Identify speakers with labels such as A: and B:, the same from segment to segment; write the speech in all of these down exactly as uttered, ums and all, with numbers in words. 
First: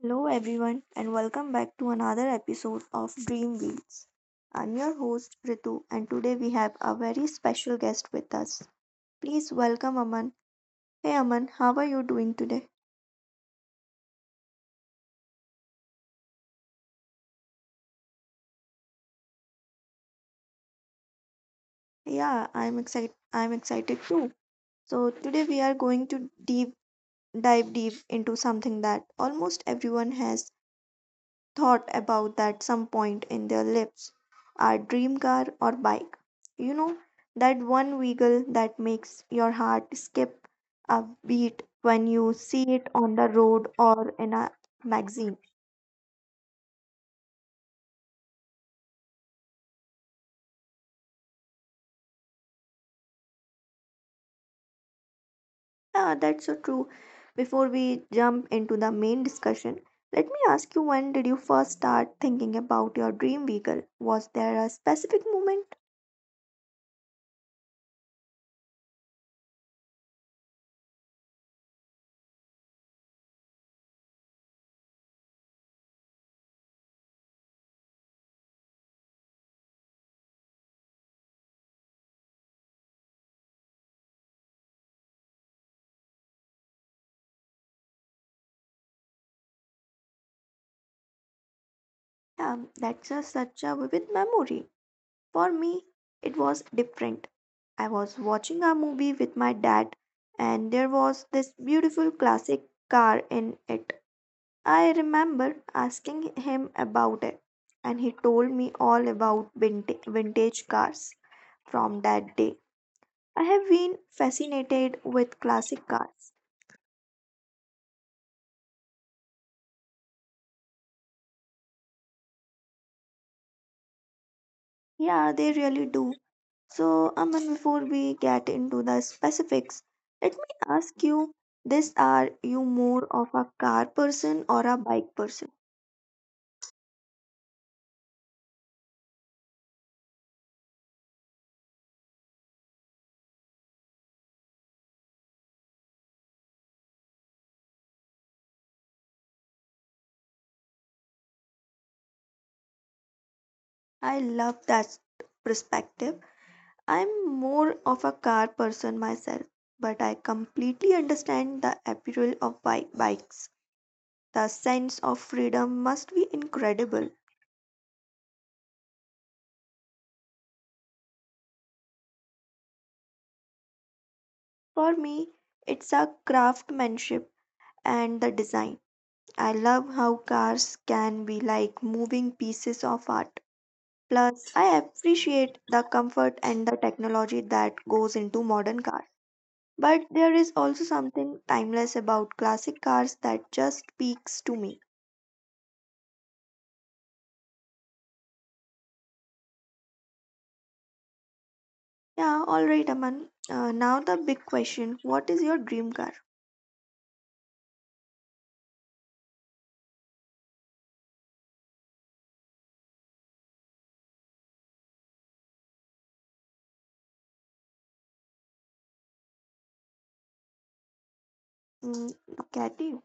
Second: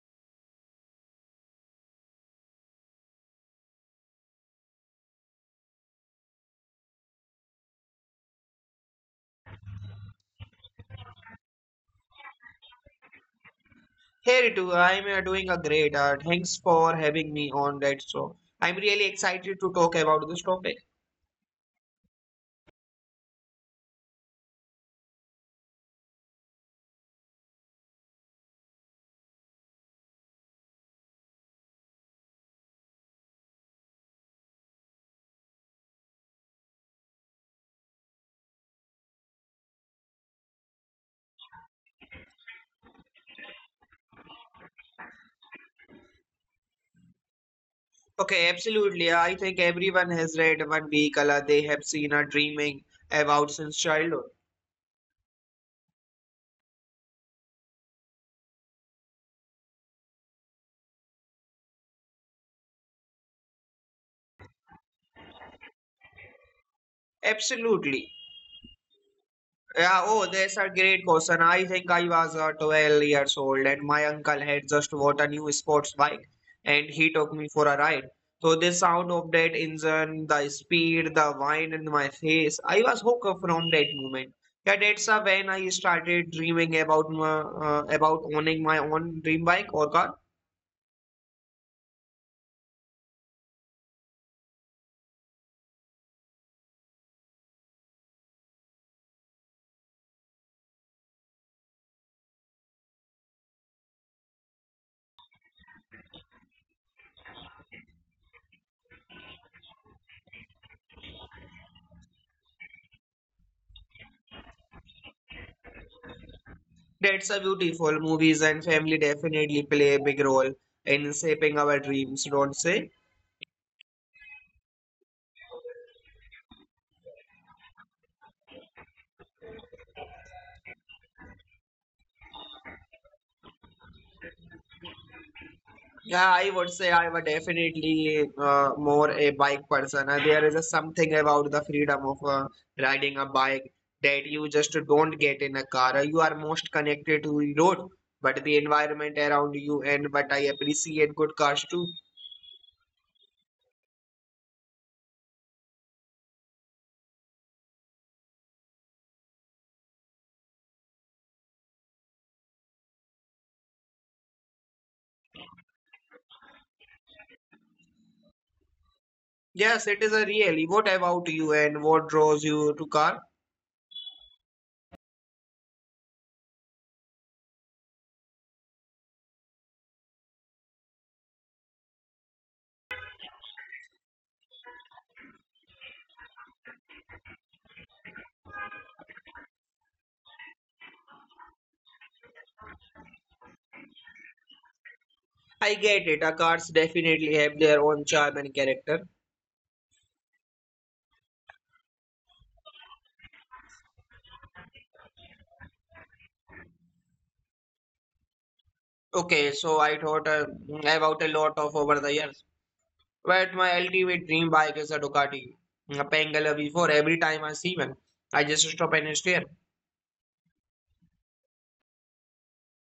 A: Hello, everyone, and welcome back to another episode of Dream Beats. I'm your host Ritu, and today we have a very special guest with us. Please welcome Aman. Hey, Aman, how are you doing today?
B: Hey Ritu, I'm uh, doing a great. Uh, thanks for having me on that show. I'm really excited to talk about this topic.
A: Yeah, I'm excited. I'm excited too. So today we are going to deep dive deep into something that almost everyone has thought about that some point in their lives. Our dream car or bike. You know, that one wiggle that makes your heart skip a beat when you see it on the road or in a magazine.
B: Okay, absolutely. I think everyone has read one vehicle uh, they have seen or dreaming about since childhood.
A: Yeah, that's so true. Before we jump into the main discussion, let me ask you, when did you first start thinking about your dream vehicle? Was there a specific moment?
B: Absolutely. Yeah, oh, that's a great question. I think I was uh, twelve years old and my uncle had just bought a new sports bike and he took me for a ride. So the sound of that engine, the speed, the wind in my face, I was hooked from that moment. Yeah, that's uh, when I started dreaming about my, uh, about owning my own dream bike or car.
A: Yeah, that's a, such a vivid memory. For me, it was different. I was watching a movie with my dad, and there was this beautiful classic car in it. I remember asking him about it, and he told me all about vinta- vintage cars from that day. I have been fascinated with classic cars.
B: That's a beautiful. Movies and family definitely play a big role in shaping our dreams, don't say?
A: Yeah, they really do. So, Aman, before we get into the specifics, let me ask you this: are you more of a car person or a bike person?
B: Yeah, I would say I were definitely uh, more a bike person. Uh, there is a something about the freedom of uh, riding a bike that you just don't get in a car. Uh, You are most connected to the road, but the environment around you and but I appreciate good cars too.
A: I love that perspective. I'm more of a car person myself, but I completely understand the appeal of bike bikes. The sense of freedom must be incredible.
B: Yes, it is a really. What about you and what draws you to car?
A: For me, it's a craftsmanship and the design. I love how cars can be like moving pieces of art. Plus, I appreciate the comfort and the technology that goes into modern cars. But there is also something timeless about classic cars that just speaks to me.
B: I get it. Uh, cars definitely have their own charm and character.
A: Yeah, alright, Aman. Uh, now the big question: what is your dream car?
B: Okay, so I thought uh, about a lot of over the years. But my ultimate dream bike is a Ducati. A Pangalea before every time I see one, I just stop and stare.
A: Mm, Caddy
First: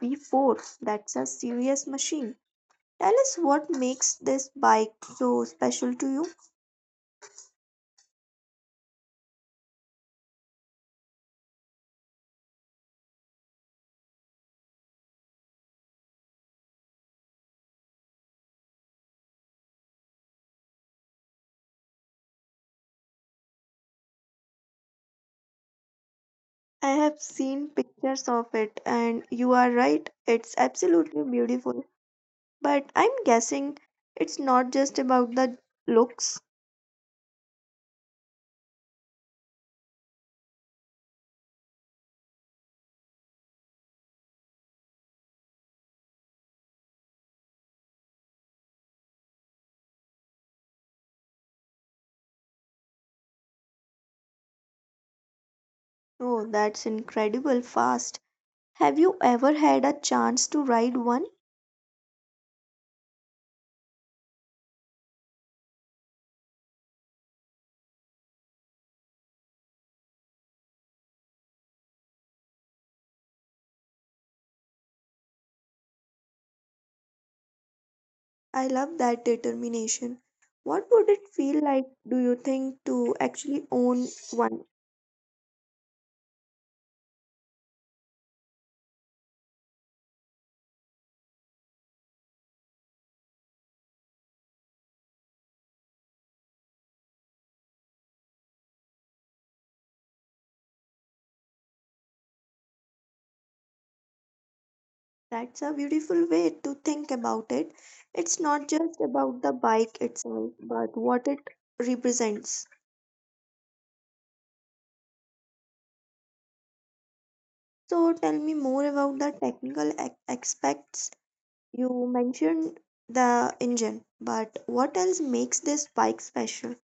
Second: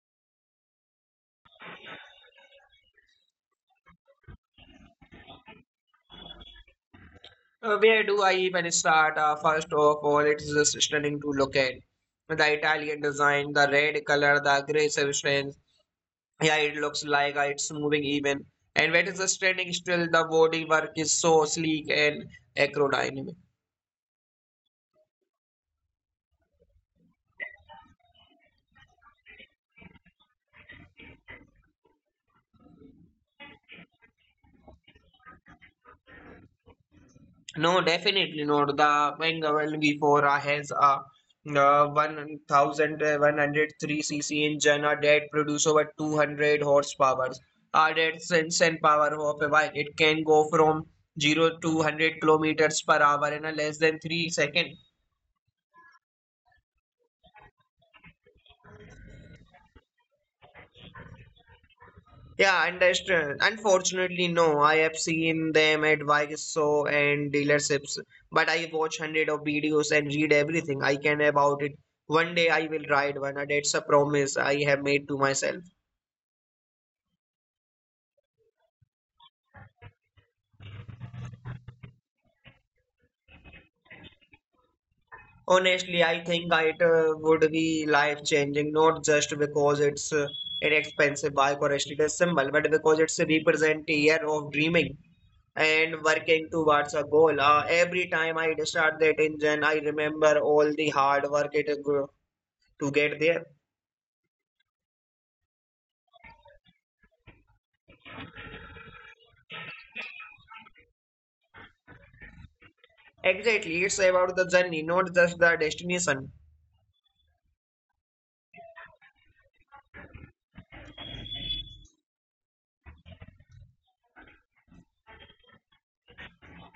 A: V four, that's a serious machine. Tell us what makes this bike so special to you.
B: Uh, where do I even start? Uh, first of all, it's just stunning to look at. The Italian design, the red color, the aggressive strength. Yeah, it looks like uh, it's moving even. And what is the standing still, the bodywork is so sleek and aerodynamic.
A: I have seen pictures of it, and you are right, it's absolutely beautiful. But I'm guessing it's not just about the looks.
B: No, definitely not. The Bengal V four has a uh, one thousand one hundred three cc engine uh, that produce over two hundred horsepower. Uh, that's insane power of a bike. It can go from zero to one hundred kilometers per hour in a less than three seconds.
A: Oh, that's incredible fast. Have you ever had a chance to ride one?
B: Yeah, understand. Unfortunately, no. I have seen them at Vigesso and dealerships, but I watch hundred of videos and read everything I can about it. One day I will ride one. And that's a promise I have made to myself.
A: I love that determination. What would it feel like, do you think, to actually own one?
B: Honestly, I think it uh, would be life-changing, not just because it's uh, an expensive bike or a status symbol, but because it's a represent a year of dreaming and working towards a goal. Uh, every time I start that engine, I remember all the hard work it go- to get there.
A: That's a beautiful way to think about it. It's not just about the bike itself, but what it represents.
B: Exactly, it's about the journey, not just the destination.
A: So tell me more about the technical a- aspects. You mentioned the engine, but what else makes this bike special?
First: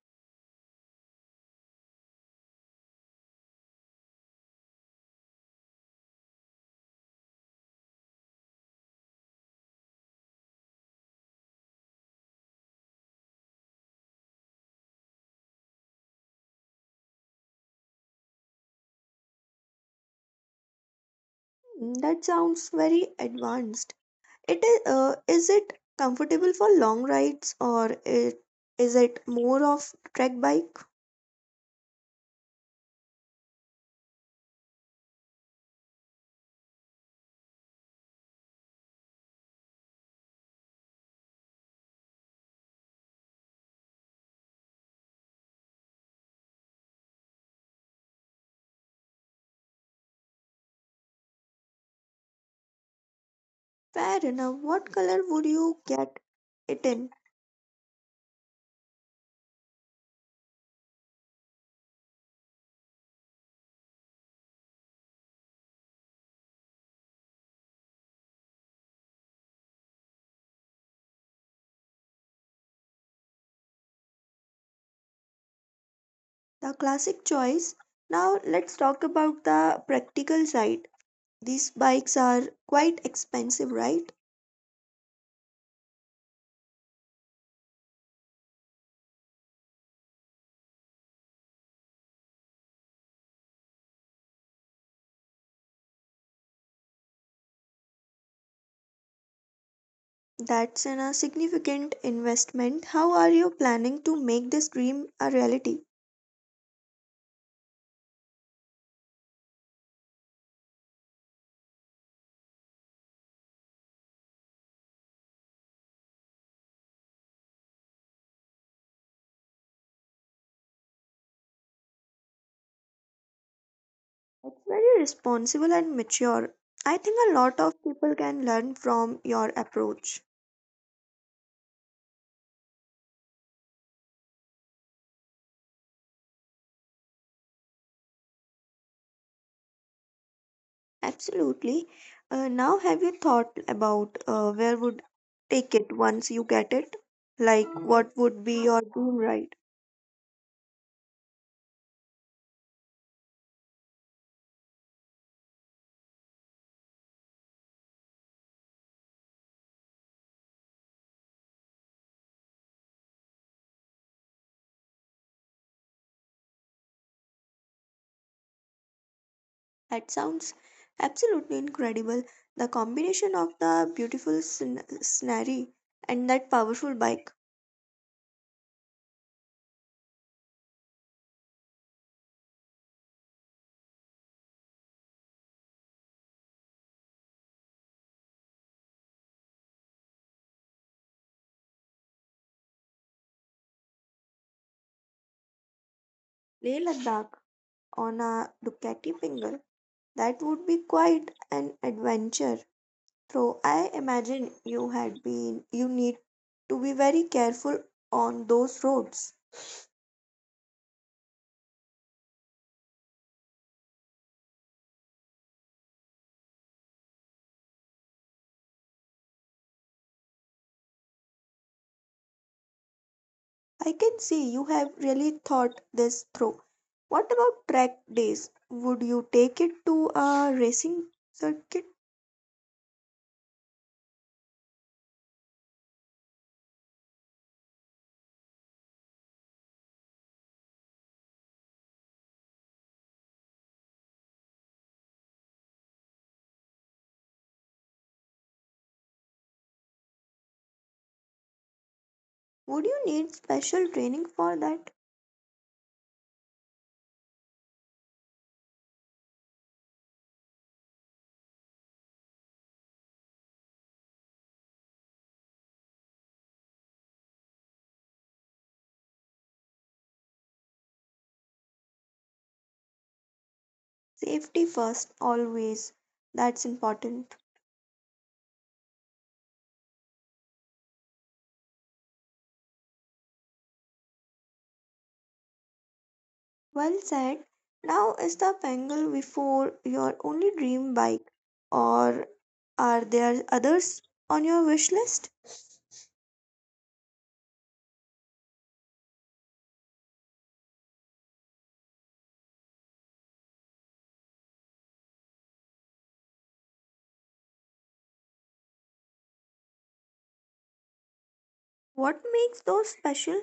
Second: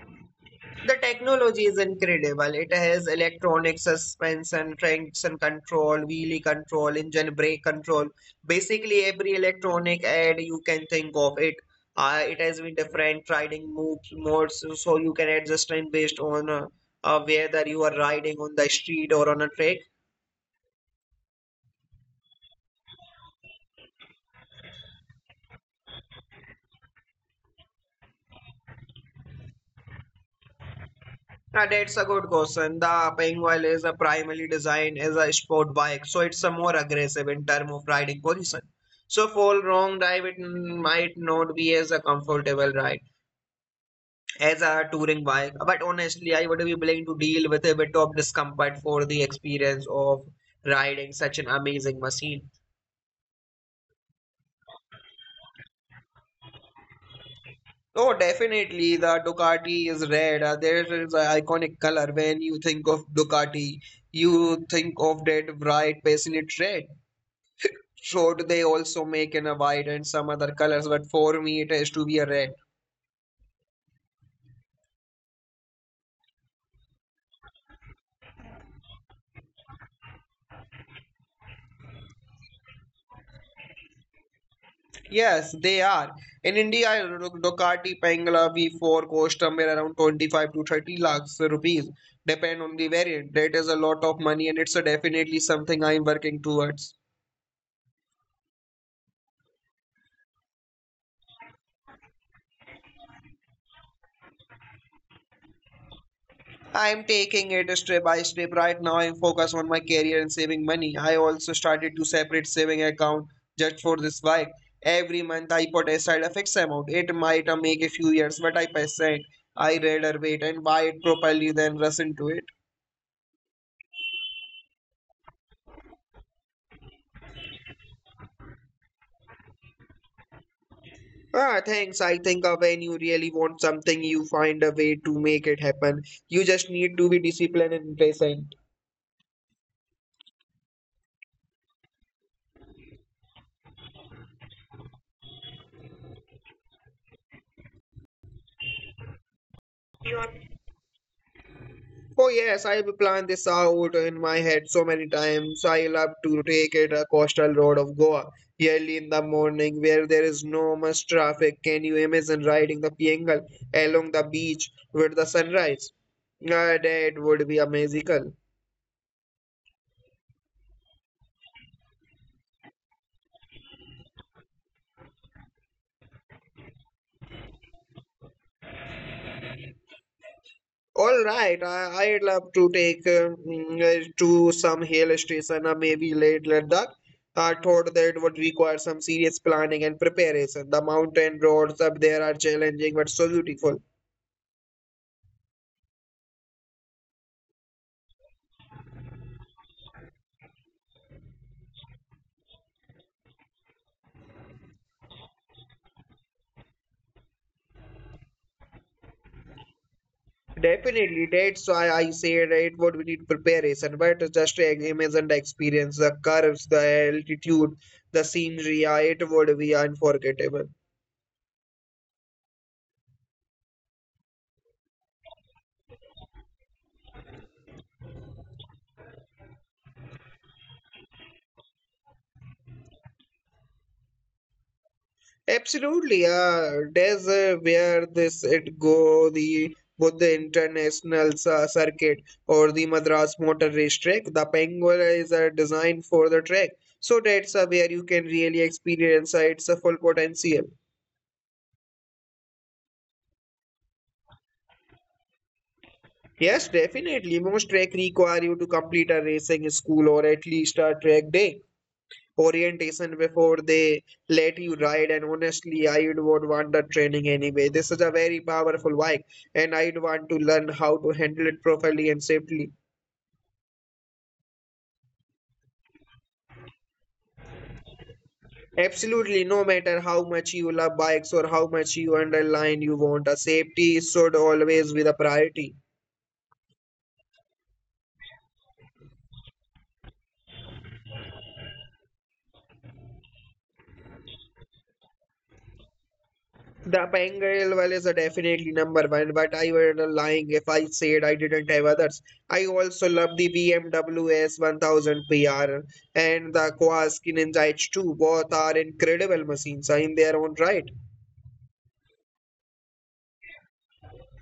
B: The technology is incredible. It has electronic suspension, traction control, wheelie control, engine brake control. Basically, every electronic add you can think of it. Uh, it has been different riding modes, modes, so you can adjust it based on uh, uh, whether you are riding on the street or on a track.
A: Mm, That sounds very advanced. It is, uh, is it comfortable for long rides, or it, is it more of trek bike?
B: Uh, that's a good question. The Penguin is a primarily designed as a sport bike, so it's a more aggressive in terms of riding position. So for long drive, it mm, might not be as a comfortable ride as a touring bike. But honestly, I would be willing to deal with a bit of discomfort for the experience of riding such an amazing machine.
A: Fair enough. What color would you get it in?
B: Oh, definitely, the Ducati is red. Uh, there is an iconic color. When you think of Ducati, you think of that bright, passionate red. Should they also make in a white and some other colors, but for me it has to be a red.
A: The classic choice. Now let's talk about the practical side. These bikes are quite expensive, right?
B: Yes, they are. In India, Duc- Ducati Pangala V four cost somewhere around twenty-five to thirty lakhs rupees, depend on the variant. That is a lot of money and it's a definitely something I'm working towards.
A: That's an, a significant investment. How are you planning to make this dream a reality?
B: I'm taking it step by step. Right now, I'm focused on my career and saving money. I also started to separate saving account just for this bike. Every month, I put aside a fixed amount. It might uh, make a few years, but I percent. I rather wait and buy it properly than rush into it.
A: It's very responsible and mature. I think a lot of people can learn from your approach.
B: Ah, thanks. I think uh, when you really want something, you find a way to make it happen. You just need to be disciplined and patient.
A: Absolutely. Uh, now, have you thought about uh, where would take it once you get it? Like, what would be your dream ride?
B: Your Oh yes, I've planned this out in my head so many times. I love to take it a coastal road of Goa early in the morning where there is no much traffic. Can you imagine riding the Piengal along the beach with the sunrise? Uh, that would be a magical.
A: That sounds absolutely incredible. The combination of the beautiful scen- scenery and that powerful bike.
B: All right, I, I'd love to take uh, mm, uh, to some hill station or maybe late Ladakh. I thought that would require some serious planning and preparation. The mountain roads up there are challenging but so beautiful.
A: Leh Ladakh on a Ducati Pingle. That would be quite an adventure. So I imagine you had been you need to be very careful on those roads.
B: Definitely, that's why I said it would we need preparation, but just uh, imagine the experience, the curves, the altitude, the scenery, uh, it would be unforgettable.
A: I can see you have really thought this through. What about track days? Would you take it to a racing circuit?
B: Absolutely, uh, that's uh, where this it go the both the international uh, circuit or the Madras Motor Race Track. The Penguin is uh, designed for the track, so that's uh, where you can really experience uh, its uh, full potential.
A: Would you need special training for that?
B: Yes, definitely. Most trek require you to complete a racing school or at least a track day orientation before they let you ride. And honestly, I would would want the training anyway. This is a very powerful bike, and I'd want to learn how to handle it properly and safely.
A: Safety first, always. That's important.
B: Absolutely, no matter how much you love bikes or how much you underline you want, a safety should always be the priority.
A: Well said. Now is the Bengal before your only dream bike, or are there others on your wish list?
B: The Bengal well is a definitely number one, but I were lying if I said I didn't have others. I also love the B M W S one thousand P R and the Kawasaki Ninja H two. Both are incredible machines in their own right.
A: What makes those special?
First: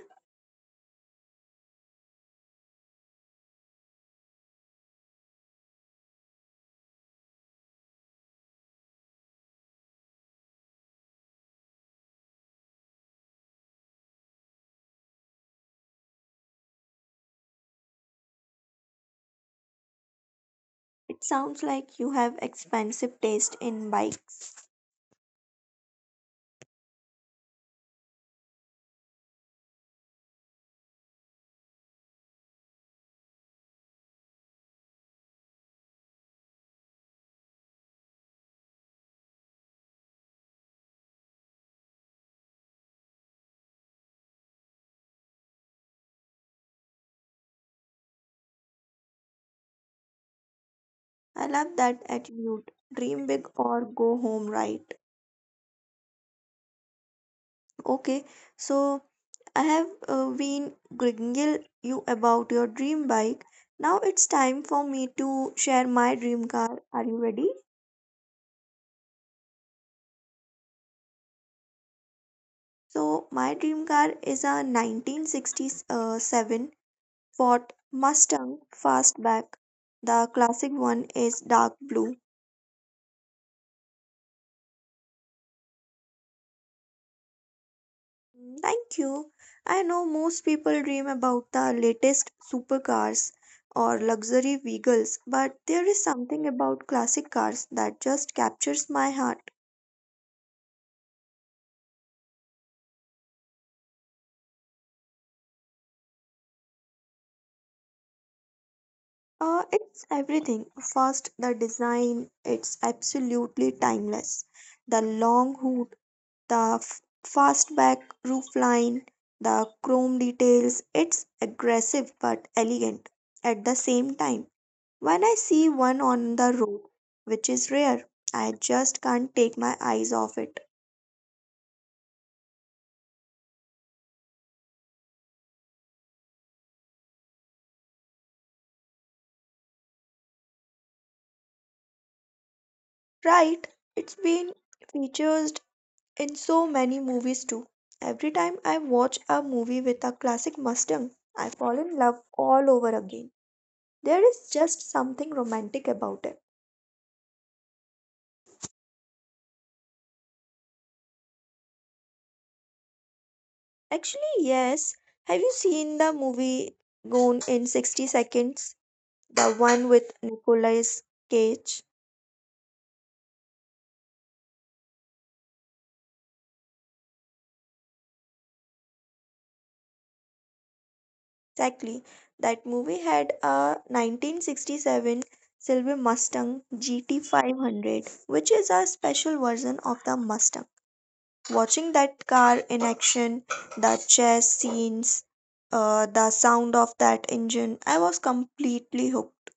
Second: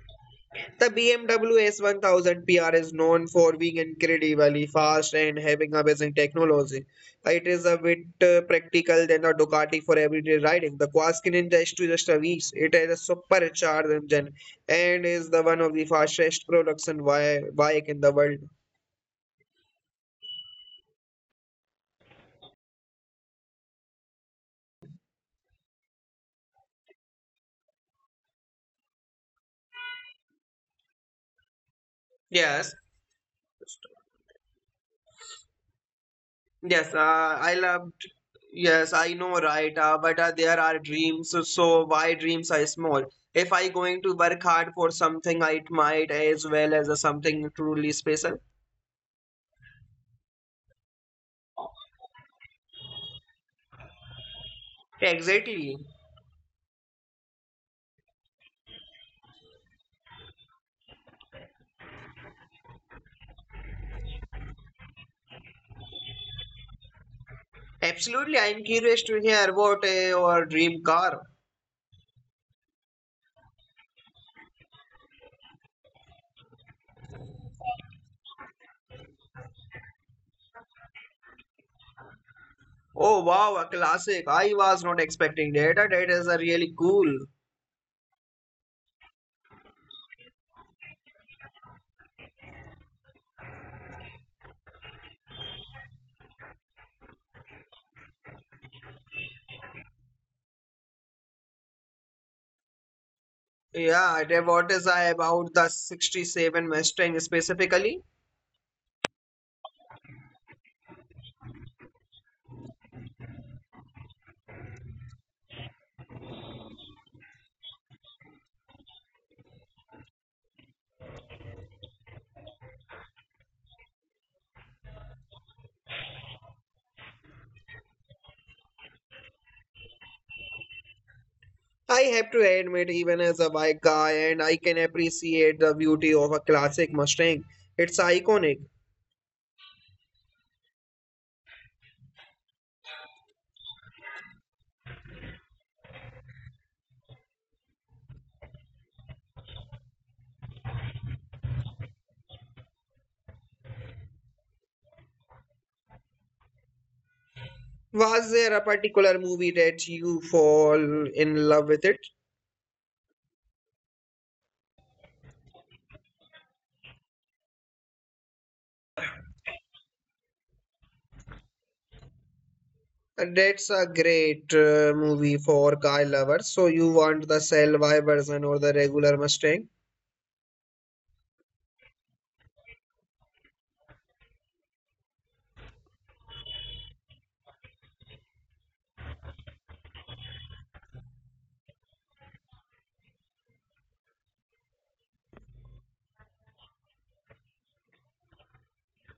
B: The B M W S one thousand P R is known for being incredibly fast and having amazing technology. It is a bit uh, practical than the Ducati for everyday riding. The Quaskin Ninja is to just a beast. It has a supercharged engine and is the one of the fastest production wi- bike in the world.
A: It sounds like you have expensive taste in bikes.
B: Yes, Yes, uh, I loved. Yes, I know, right? Uh, but uh, there are dreams, so so why dreams are small? If I going to work hard for something, I it might as well as a something truly special.
A: I love that attitude. Dream big or go home, right?
B: Exactly.
A: Okay, so I have uh, been gringing you about your dream bike. Now it's time for me to share my dream car. Are you ready?
B: Absolutely. I'm curious to hear what uh, your dream car.
A: So my dream car is a nineteen sixty-seven Ford Mustang Fastback. The classic one is dark blue.
B: Oh wow, a classic. I was not expecting that. Uh, That is uh, really cool.
A: Thank you. I know most people dream about the latest supercars or luxury vehicles, but there is something about classic cars that just captures my heart.
B: Yeah, that what is uh, about the sixty-seven Mustang specifically?
A: Uh, it's everything. First, the design, it's absolutely timeless. The long hood, the f- fastback roofline, the chrome details. It's aggressive but elegant at the same time. When I see one on the road, which is rare, I just can't take my eyes off it.
B: I have to admit, even as a bike guy, and I can appreciate the beauty of a classic Mustang. It's iconic.
A: Right, it's been featured in so many movies too. Every time I watch a movie with a classic Mustang, I fall in love all over again. There is just something romantic about it.
B: Was there a particular movie that you fall in love with it?
A: Actually, yes. Have you seen the movie Gone in sixty Seconds? The one with Nicolas Cage?
B: That's a great uh, movie for car lovers. So you want the Cell Y version or the regular Mustang?
A: Exactly. That movie had a nineteen sixty-seven silver Mustang G T five hundred, which is a special version of the Mustang. Watching that car in action, the chase scenes, uh, the sound of that engine, I was completely hooked.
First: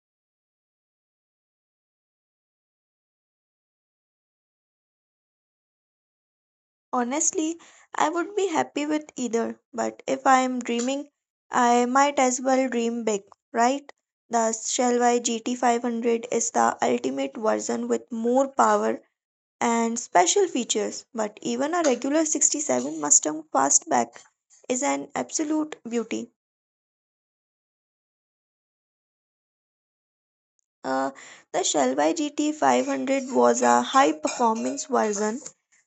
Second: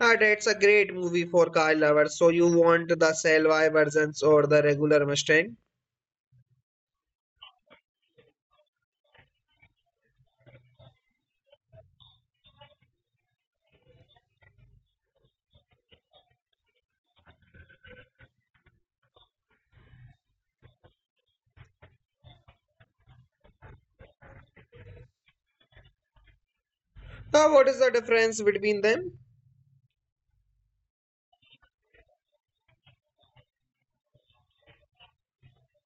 B: Ah, that's a great movie for car lovers. So you want the Cell Y versions or the regular Mustang?
A: Honestly, I would be happy with either, but if I am dreaming, I might as well dream big, right? The Shelby G T five hundred is the ultimate version with more power and special features, but even a regular sixty-seven Mustang Fastback is an absolute beauty.
B: Ah, what is the difference between them?
A: Uh, the Shelby G T five hundred was a high performance version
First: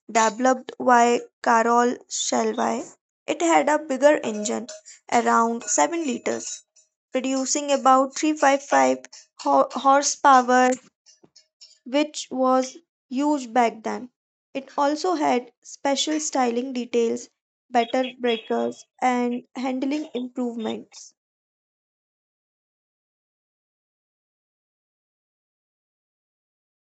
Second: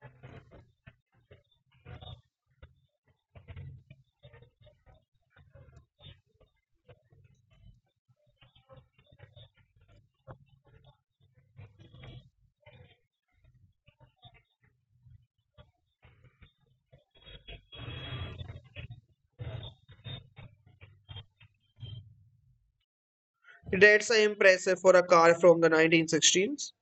A: developed by Carol Shelby. It had a bigger engine, around seven liters, producing about three hundred fifty-five ho- horsepower, which was huge back then. It also had special styling details, better breakers, and handling improvements.
B: That's uh, impressive for a car from the nineteen sixteens.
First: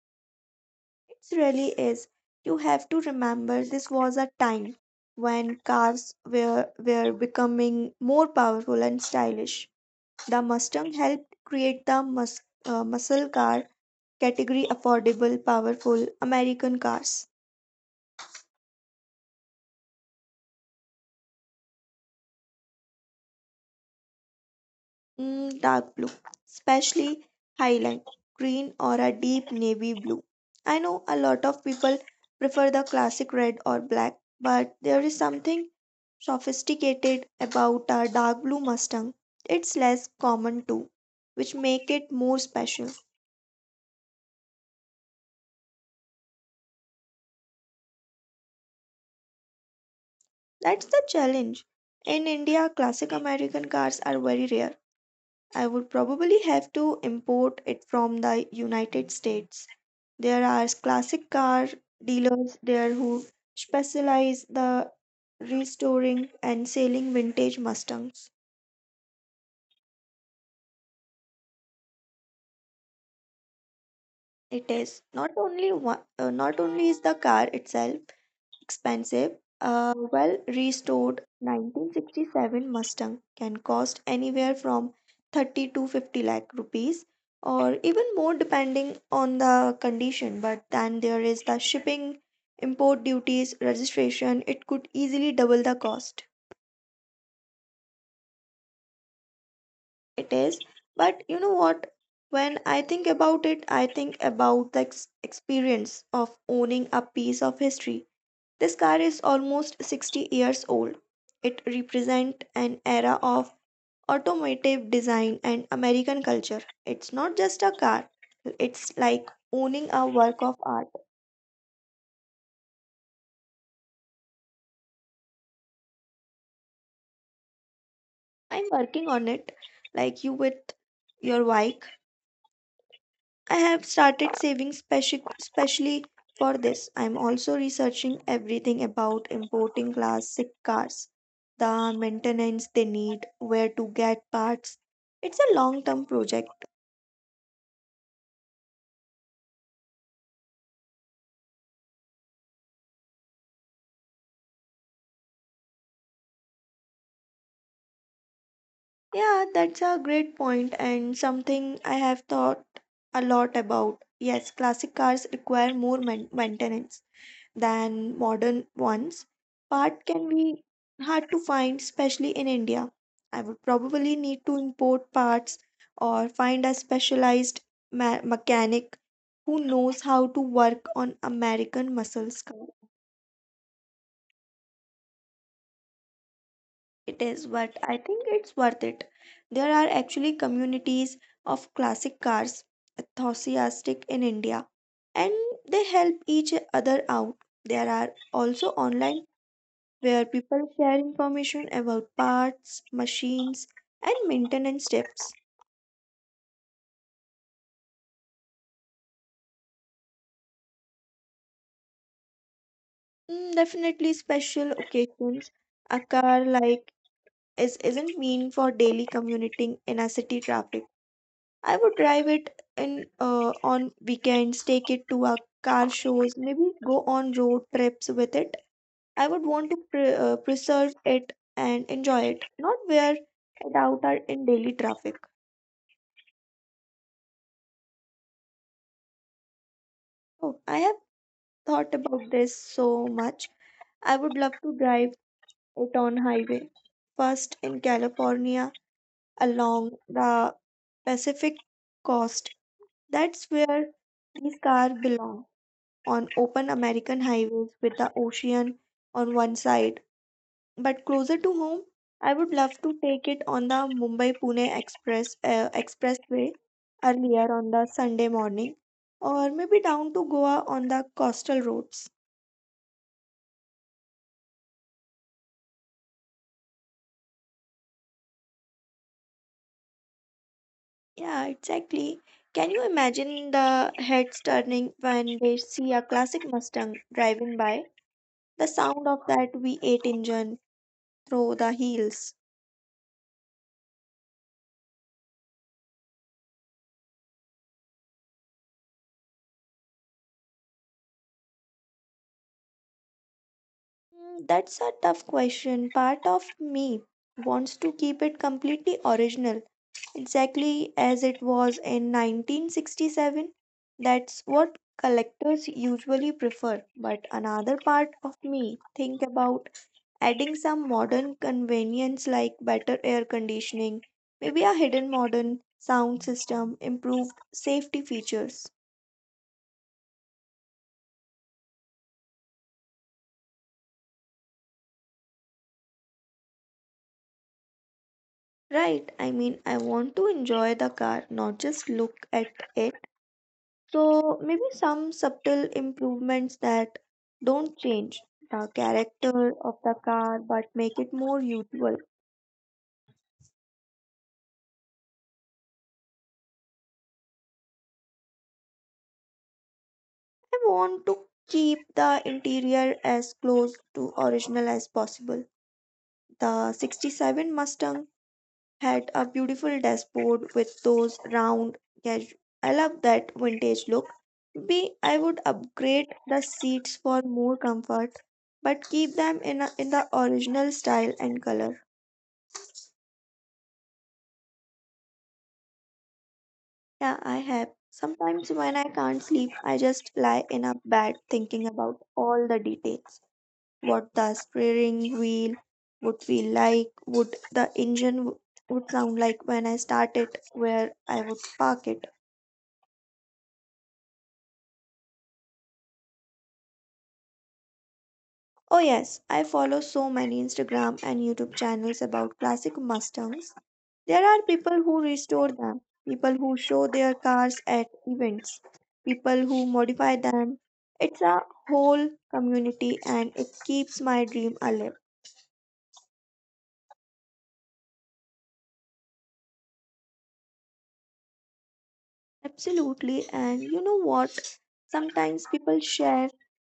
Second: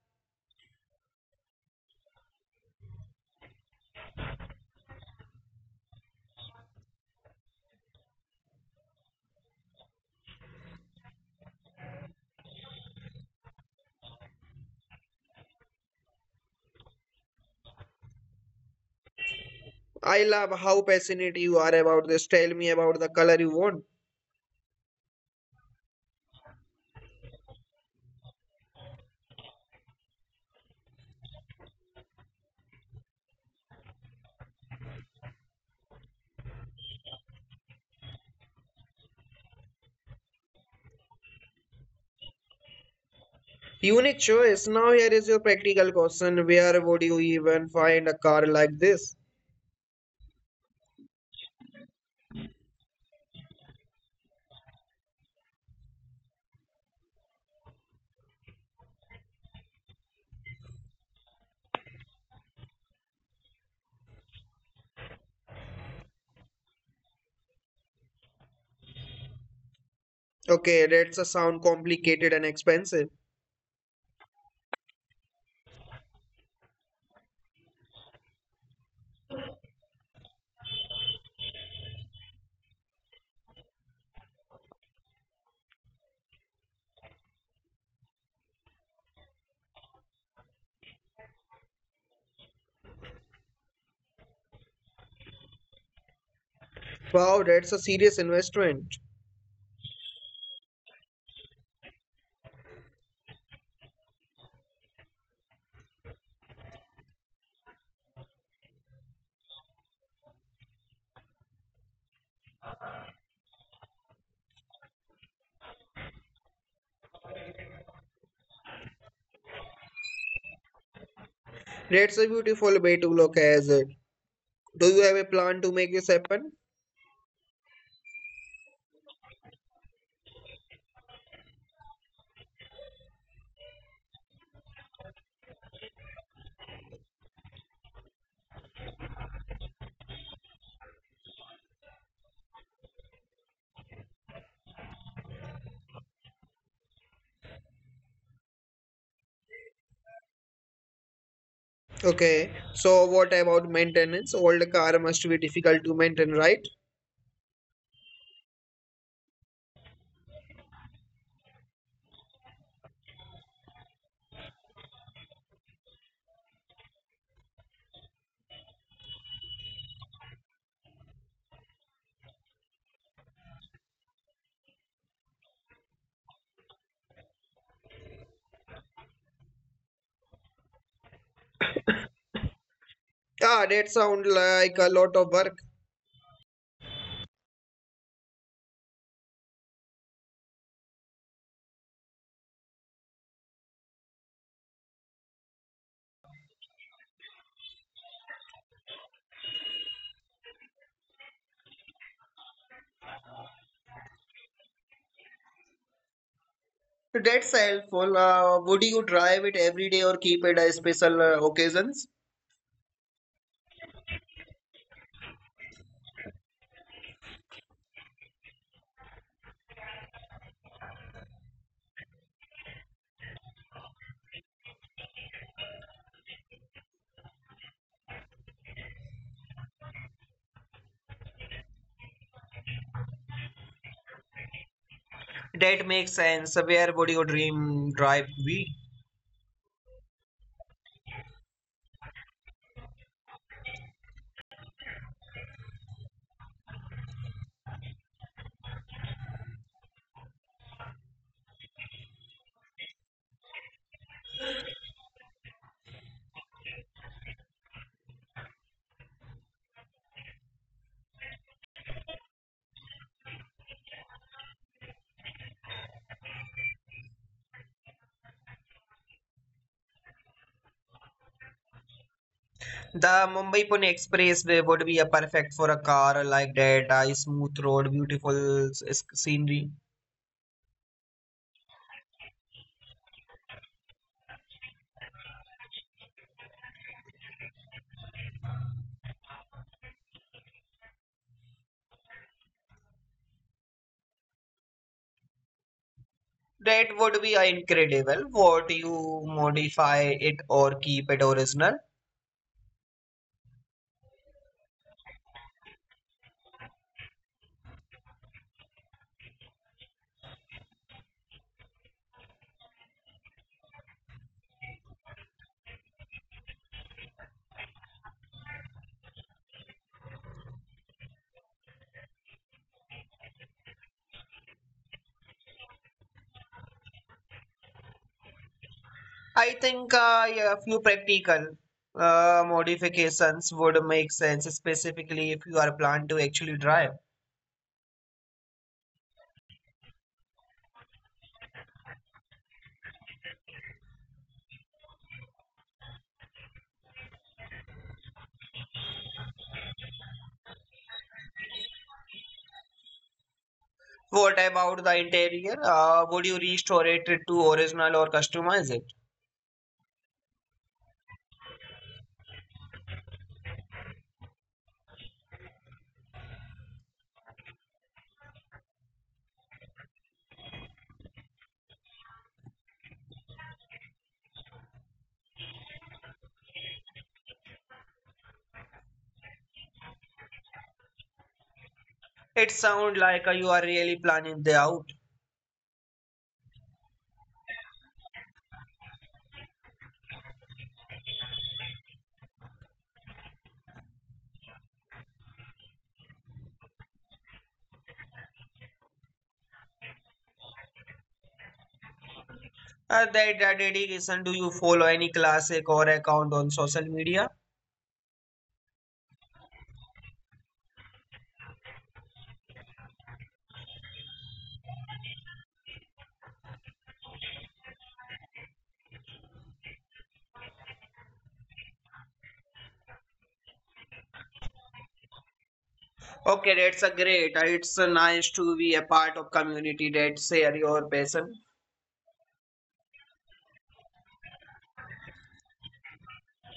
A: It really is. You have to remember, this was a time when cars were, were becoming more powerful and stylish. The Mustang helped create the mus- uh, muscle car category: affordable, powerful American cars.
B: I love how passionate you are about this. Tell me about the color you want.
A: Mm, dark blue, especially highland green or a deep navy blue. I know a lot of people prefer the classic red or black, but there is something sophisticated about a dark blue Mustang. It's less common too, which make it more special.
B: Unique choice. Now here is your practical question. Where would you even find a car like this?
A: That's the challenge. In India, classic American cars are very rare. I would probably have to import it from the United States. There are classic car dealers there who specialize the restoring and selling vintage Mustangs.
B: Okay, that's a sound complicated and expensive.
A: It is not only one, uh, not only is the car itself expensive, a well restored nineteen sixty-seven Mustang can cost anywhere from thirty to fifty lakh rupees or even more depending on the condition. But then there is the shipping, import duties, registration. It could easily double the cost.
B: Wow, that's a serious investment.
A: It is. But you know what, when I think about it, I think about the ex- experience of owning a piece of history. This car is almost sixty years old. It represents an era of automotive design and American culture. It's not just a car, it's like owning a work of art.
B: That's a beautiful way to look at it. Do you have a plan to make this happen?
A: I'm working on it. Like you with your bike, I have started saving speci- specially for this. I'm also researching everything about importing classic cars, the maintenance they need, where to get parts. It's a long term project.
B: Okay, so what about maintenance? Old car must be difficult to maintain, right?
A: Yeah, that's a great point, and something I have thought a lot about. Yes, classic cars require more man- maintenance than modern ones. Part can be hard to find, especially in India. I would probably need to import parts or find a specialized ma- mechanic who knows how to work on American muscles car.
B: Ah, that sounds like a lot of work.
A: It is, but I think it's worth it. There are actually communities of classic cars enthusiastic in India, and they help each other out. There are also online where people share information about parts, machines, and maintenance tips.
B: That's helpful. Uh, would you drive it every day or keep it as special uh, occasions?
A: Mm, definitely special occasions. A car like is isn't mean for daily commuting in a city traffic. I would drive it in uh, on weekends, take it to a car shows, maybe go on road trips with it. I would want to pre- uh, preserve it and enjoy it, not wear it out or in daily traffic.
B: That makes sense. Where would your dream drive be?
A: Oh, I have thought about this so much. I would love to drive it on highway. First in California along the Pacific coast. That's where these cars belong, on open American highways with the ocean on one side. But closer to home, I would love to take it on the Mumbai Pune Express uh, Expressway earlier on the Sunday morning, or maybe down to Goa on the coastal roads.
B: The Mumbai Pune Expressway would be a perfect for a car like that. A smooth road, beautiful s- scenery.
A: Yeah, exactly. Can you imagine the heads turning when they see a classic Mustang driving by? The sound of that V eight engine through the heels.
B: That would be uh, incredible. What you modify it or keep it original?
A: Mm, That's a tough question. Part of me wants to keep it completely original, exactly as it was in nineteen sixty-seven. That's what collectors usually prefer. But another part of me think about adding some modern convenience like better air conditioning, maybe a hidden modern sound system, improved safety features.
B: I think uh, yeah, a few practical uh, modifications would make sense, specifically if you are planned to actually drive.
A: Right, I mean, I want to enjoy the car, not just look at it. So, maybe some subtle improvements that don't change the character of the car but make it more usable.
B: What about the interior? Uh, would you restore it to original or customize it?
A: I want to keep the interior as close to original as possible. The sixty-seven Mustang had a beautiful dashboard with those round casu- I love that vintage look. B I would upgrade the seats for more comfort but keep them in a, in the original style and color.
B: It sounds like uh, you are really planning the out.
A: Yeah, I have. Sometimes when I can't sleep, I just lie in a bed thinking about all the details. What the steering wheel would feel like, would the engine w- would sound like when I start it, where I would park it.
B: Uh, that, that dedication, do you follow any classic or account on social media?
A: Oh, yes, I follow so many Instagram and YouTube channels about classic Mustangs. There are people who restore them, people who show their cars at events, people who modify them. It's a whole community and it keeps my dream alive.
B: Okay, that's a great. uh, It's uh, nice to be a part of community that share your passion.
A: Absolutely, and you know what? Sometimes people share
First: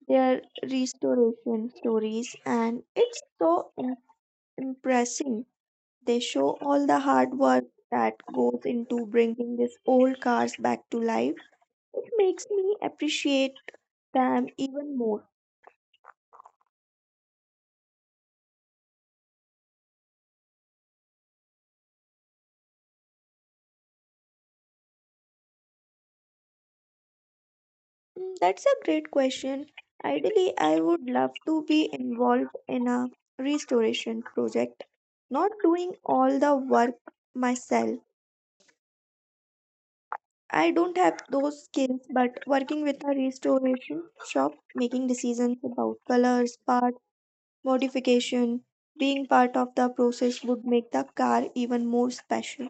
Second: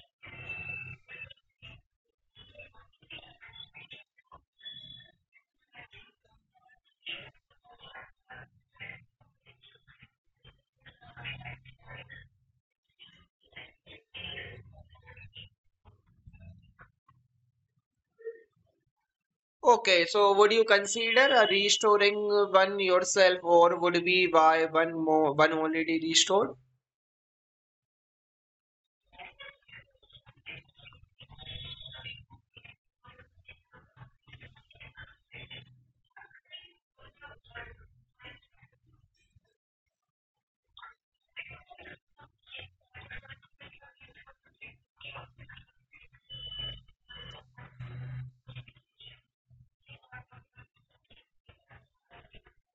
A: their restoration stories, and it's so im- impressive. They show all the hard work that goes into bringing these old cars back to life. It makes me appreciate them even more.
B: Okay, so would you consider uh, restoring one yourself, or would be buy one more, one already restored?
A: Mm, that's a great question. Ideally, I would love to be involved in a restoration project, not doing all the work myself. I don't have those skills, but working with a restoration shop, making decisions about colors, parts, modification, being part of the process would make the car even more special.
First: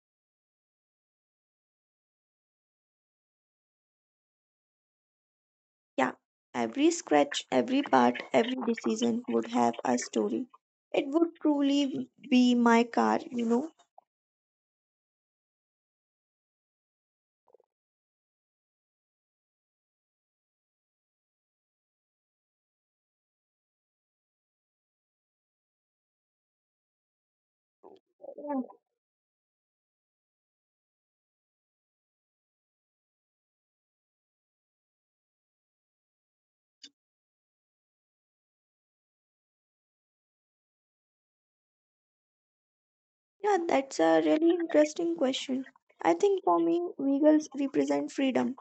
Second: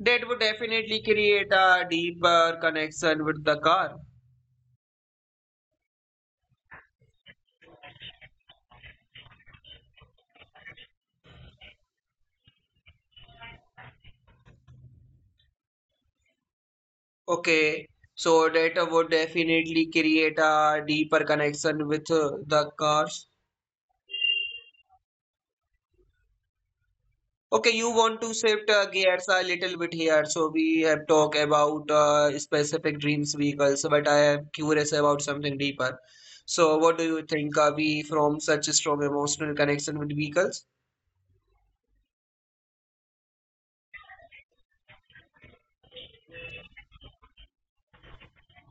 B: That would definitely create a deeper connection with the car.
A: Yeah, every scratch, every part, every decision would have a story. It would truly be my car, you know.
B: Okay, so that would definitely create a deeper connection with uh, the cars. Okay, you want to
A: Yeah,
B: shift uh, gears a little bit here. So we have talked about uh, specific dreams vehicles, but I am curious about something deeper. So what do you think are we from such a strong emotional connection with vehicles?
A: yeah, that's a really interesting question. I think for me, vehicles represent freedom.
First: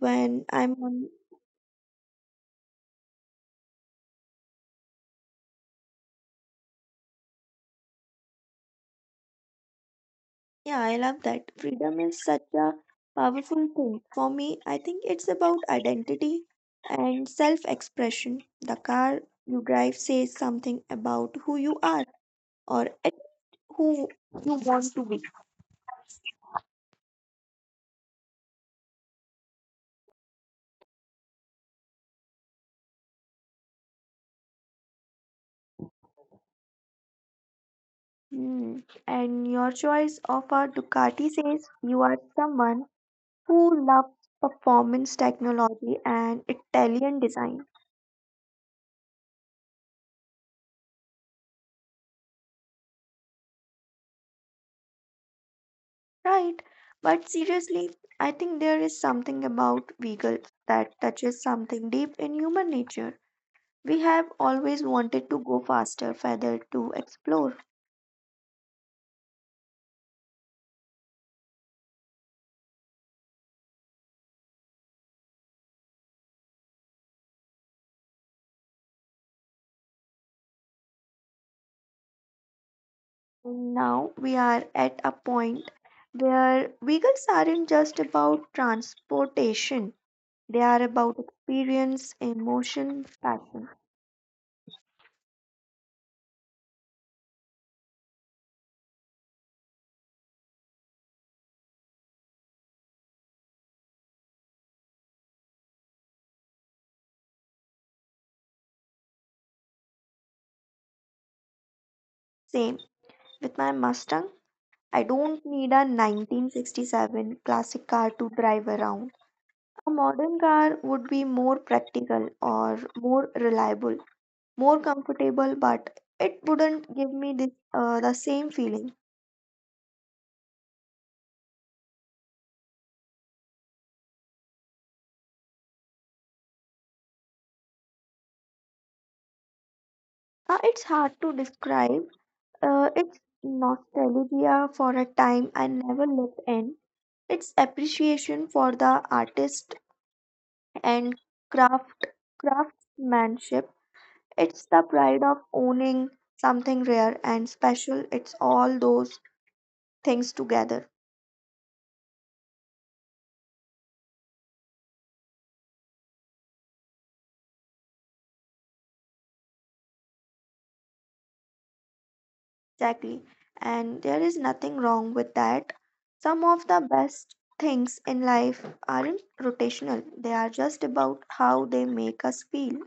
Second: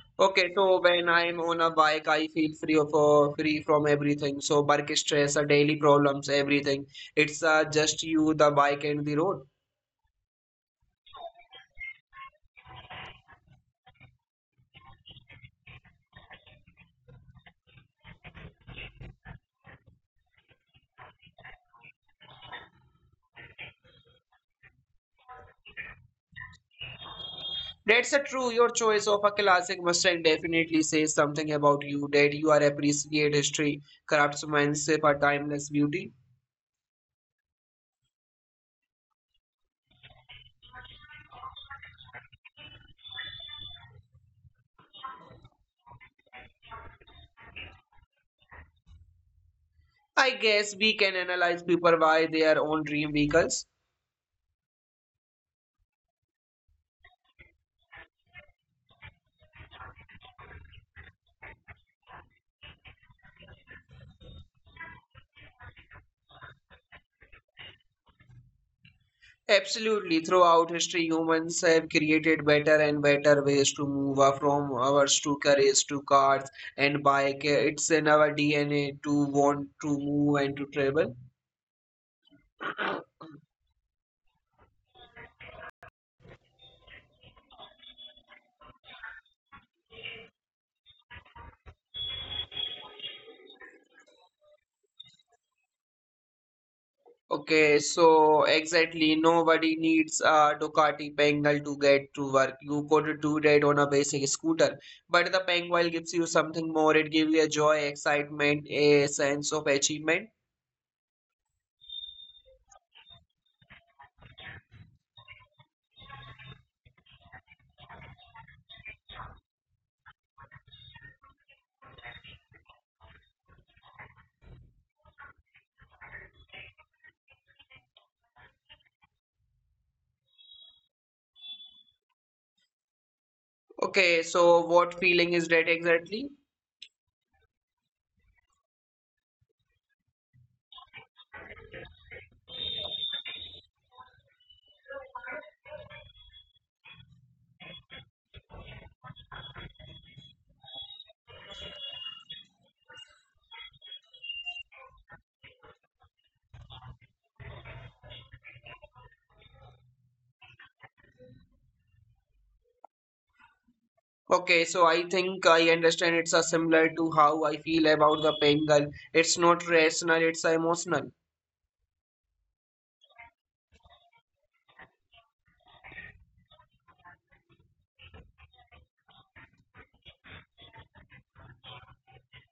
A: When
B: Okay,
A: I'm
B: so when
A: on.
B: I'm on a bike, I feel free of uh, free from everything. So work stress, uh, daily problems, everything. It's uh, just you, the bike, and the road.
A: Yeah, I love that. Freedom is such a powerful thing. For me, I think it's about identity and self expression. The car you drive says something about who you are or at who you want to be.
B: That's a true. Your choice of a classic Mustang definitely says something about you that you are appreciate history, craftsmanship, or timeless beauty.
A: Hmm. And your choice of a Ducati says you are someone who loves performance technology and Italian design.
B: I guess we can analyze people why they are own dream vehicles.
A: Right. But seriously, I think there is something about vehicles that touches something deep in human nature. We have always wanted to go faster, further to explore.
B: Absolutely, throughout history, humans have created better and better ways to move uh, from ours to cars to cars and bike. It's in our D N A to want to move and to travel.
A: And now we are at a point where vehicles aren't just about transportation, they are about experience, emotion, passion.
B: Okay, so exactly, nobody needs a Ducati Pengal to get to work. You could do that on a basic scooter, but the Penguin gives you something more. It gives you a joy, excitement, a sense of achievement.
A: Same with my Mustang. I don't need a nineteen sixty-seven classic car to drive around. A modern car would be more practical or more reliable, more comfortable, but it wouldn't give me this, uh, the same feeling.
B: Okay, so what feeling is that exactly?
A: Uh, it's hard to describe. Uh, it's nostalgia for a time I never lived in. It's appreciation for the artist and craft craftsmanship. It's the pride of owning something rare and special. It's all those things together.
B: Okay, so I think I understand it's a similar to how I feel about the Pengal. It's not rational, it's emotional.
A: Exactly. And there is nothing wrong with that. Some of the best things in life aren't rotational, they are just about how they make us feel.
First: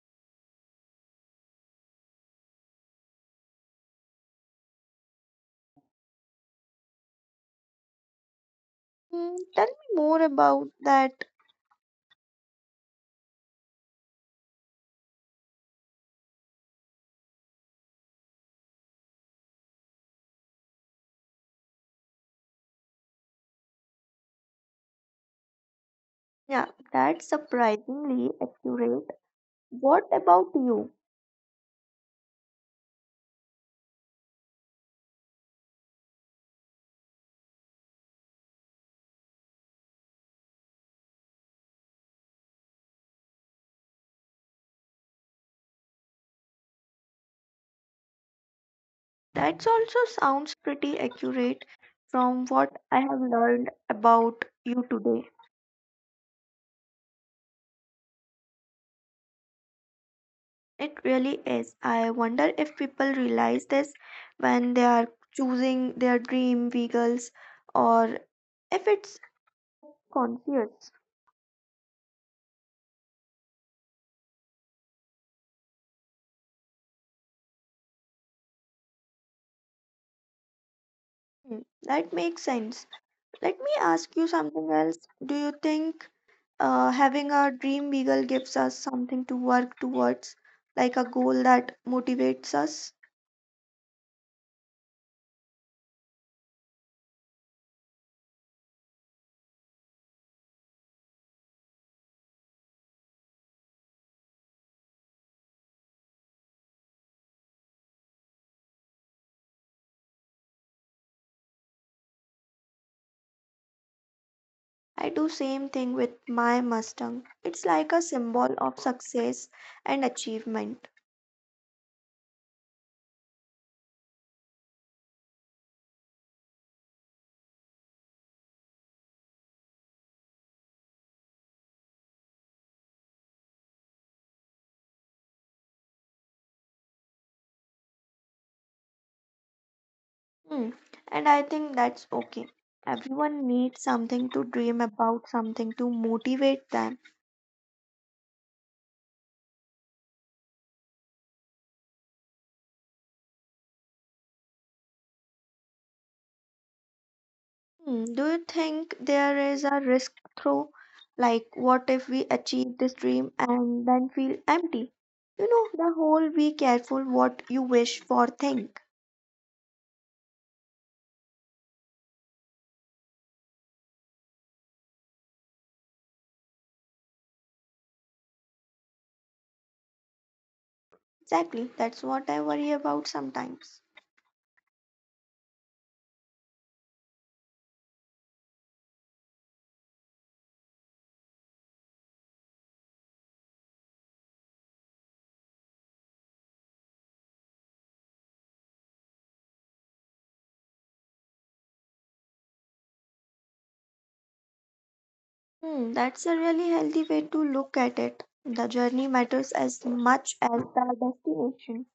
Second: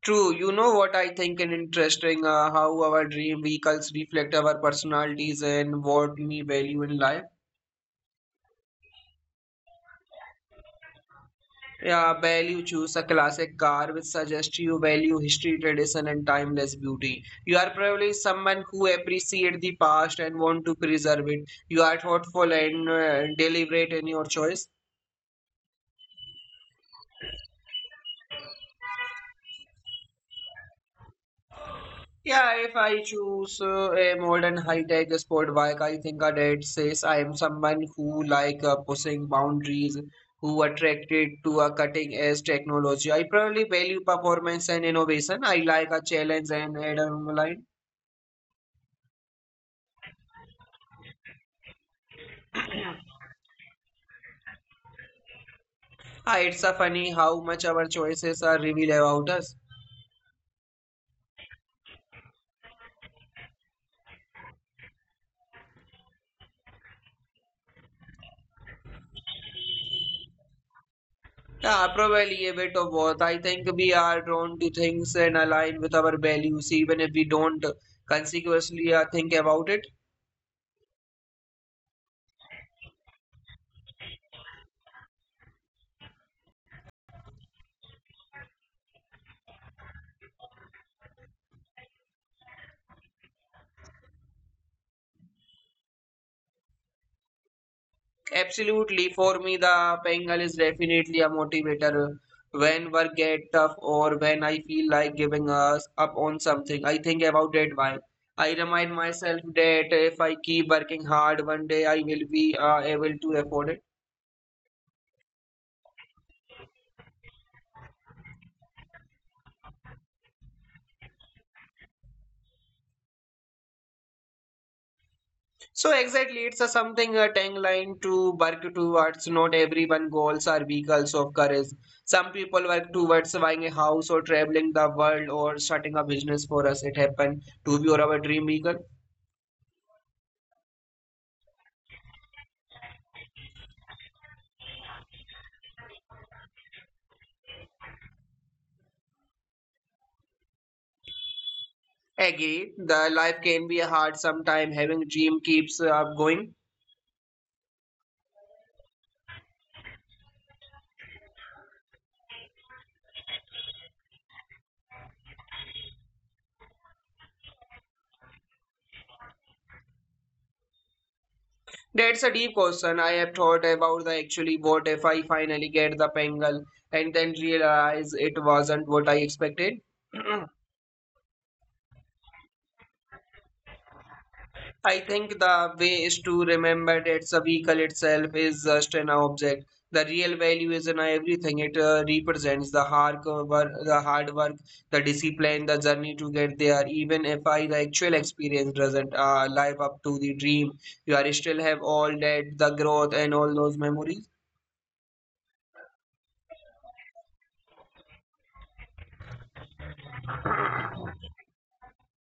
B: True, you know what I think is interesting uh, how our dream vehicles reflect our personalities and what we value in life.
A: Mm, tell me more about that.
B: Yeah, value choose a classic car which suggests you value history, tradition, and timeless beauty. You are probably someone who appreciates the past and want to preserve it. You are thoughtful and uh, deliberate in your choice.
A: Yeah, that's surprisingly accurate. What about you?
B: Yeah, if I choose uh, a modern high-tech sport bike, I think that it says I am someone who like uh, pushing boundaries, who attracted to a cutting-edge technology. I probably value performance and innovation. I like a challenge and adrenaline.
A: That also sounds pretty accurate from what I have learned about you today.
B: Ah, it's a funny how much our choices are revealed about us.
A: It really is. I wonder if people realize this when they are choosing their dream vehicles or if it's conscious.
B: Yeah, probably a bit of both. I think we are drawn to things and align with our values, even if we don't consequently uh, think about it.
A: Hmm, that makes sense. Let me ask you something else. Do you think uh, having a dream vehicle gives us something to work towards, like a goal that motivates us?
B: Absolutely. For me, the Bengal is definitely a motivator. When work get tough or when I feel like giving us up on something, I think about it why. I remind myself that if I keep working hard, one day I will be uh, able to afford it.
A: I do same thing with my Mustang. It's like a symbol of success and achievement.
B: So exactly, it's a something a tagline to work towards. Not everyone goals are vehicles of courage. Some people work towards buying a house or traveling the world or starting a business for us. It happened to be our dream vehicle.
A: Hmm. And I think that's okay. Everyone needs something to dream about, something to motivate them.
B: Agree, the life can be hard sometimes. Having dream keeps up going.
A: Hmm. Do you think there is a risk through? Like, what if we achieve this dream and then feel empty? You know, the whole be careful what you wish for thing.
B: That's a deep question. I have thought about the actually what if I finally get the Pengal and then realize it wasn't what I expected.
A: Exactly, that's what I worry about sometimes.
B: I think the way is to remember that the vehicle itself is just an object. The real value is in everything it uh, represents the hard work, the hard work, the discipline, the journey to get there. Even if I the actual experience doesn't uh, live up to the dream, you are still have all that the growth and all those memories.
A: Hmm, that's a really healthy way to look at it. The journey matters as much as the destination.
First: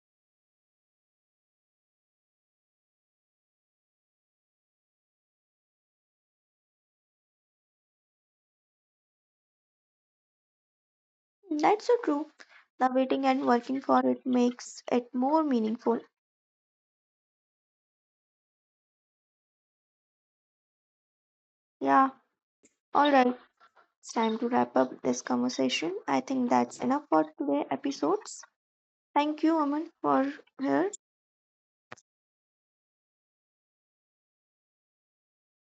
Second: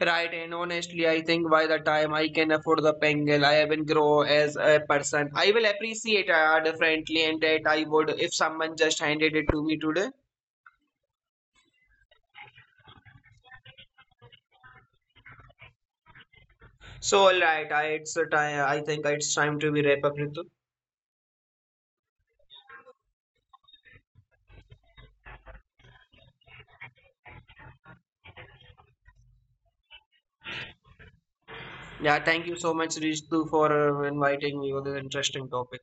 B: Right, and honestly, I think by the time I can afford the Pengal, I will grow as a person. I will appreciate uh, differently, and that I would if someone just handed it to me today.
A: That's so true. The waiting and working for it makes it more meaningful.
B: So, all right, I, it's a time. I think it's time to be wrap up, Ritu.
A: Yeah, all right. It's time to wrap up this conversation. I think that's enough for today episodes. Thank you, Aman, for here.
B: Yeah, thank you so much, Ritu, for uh, inviting me on this interesting topic.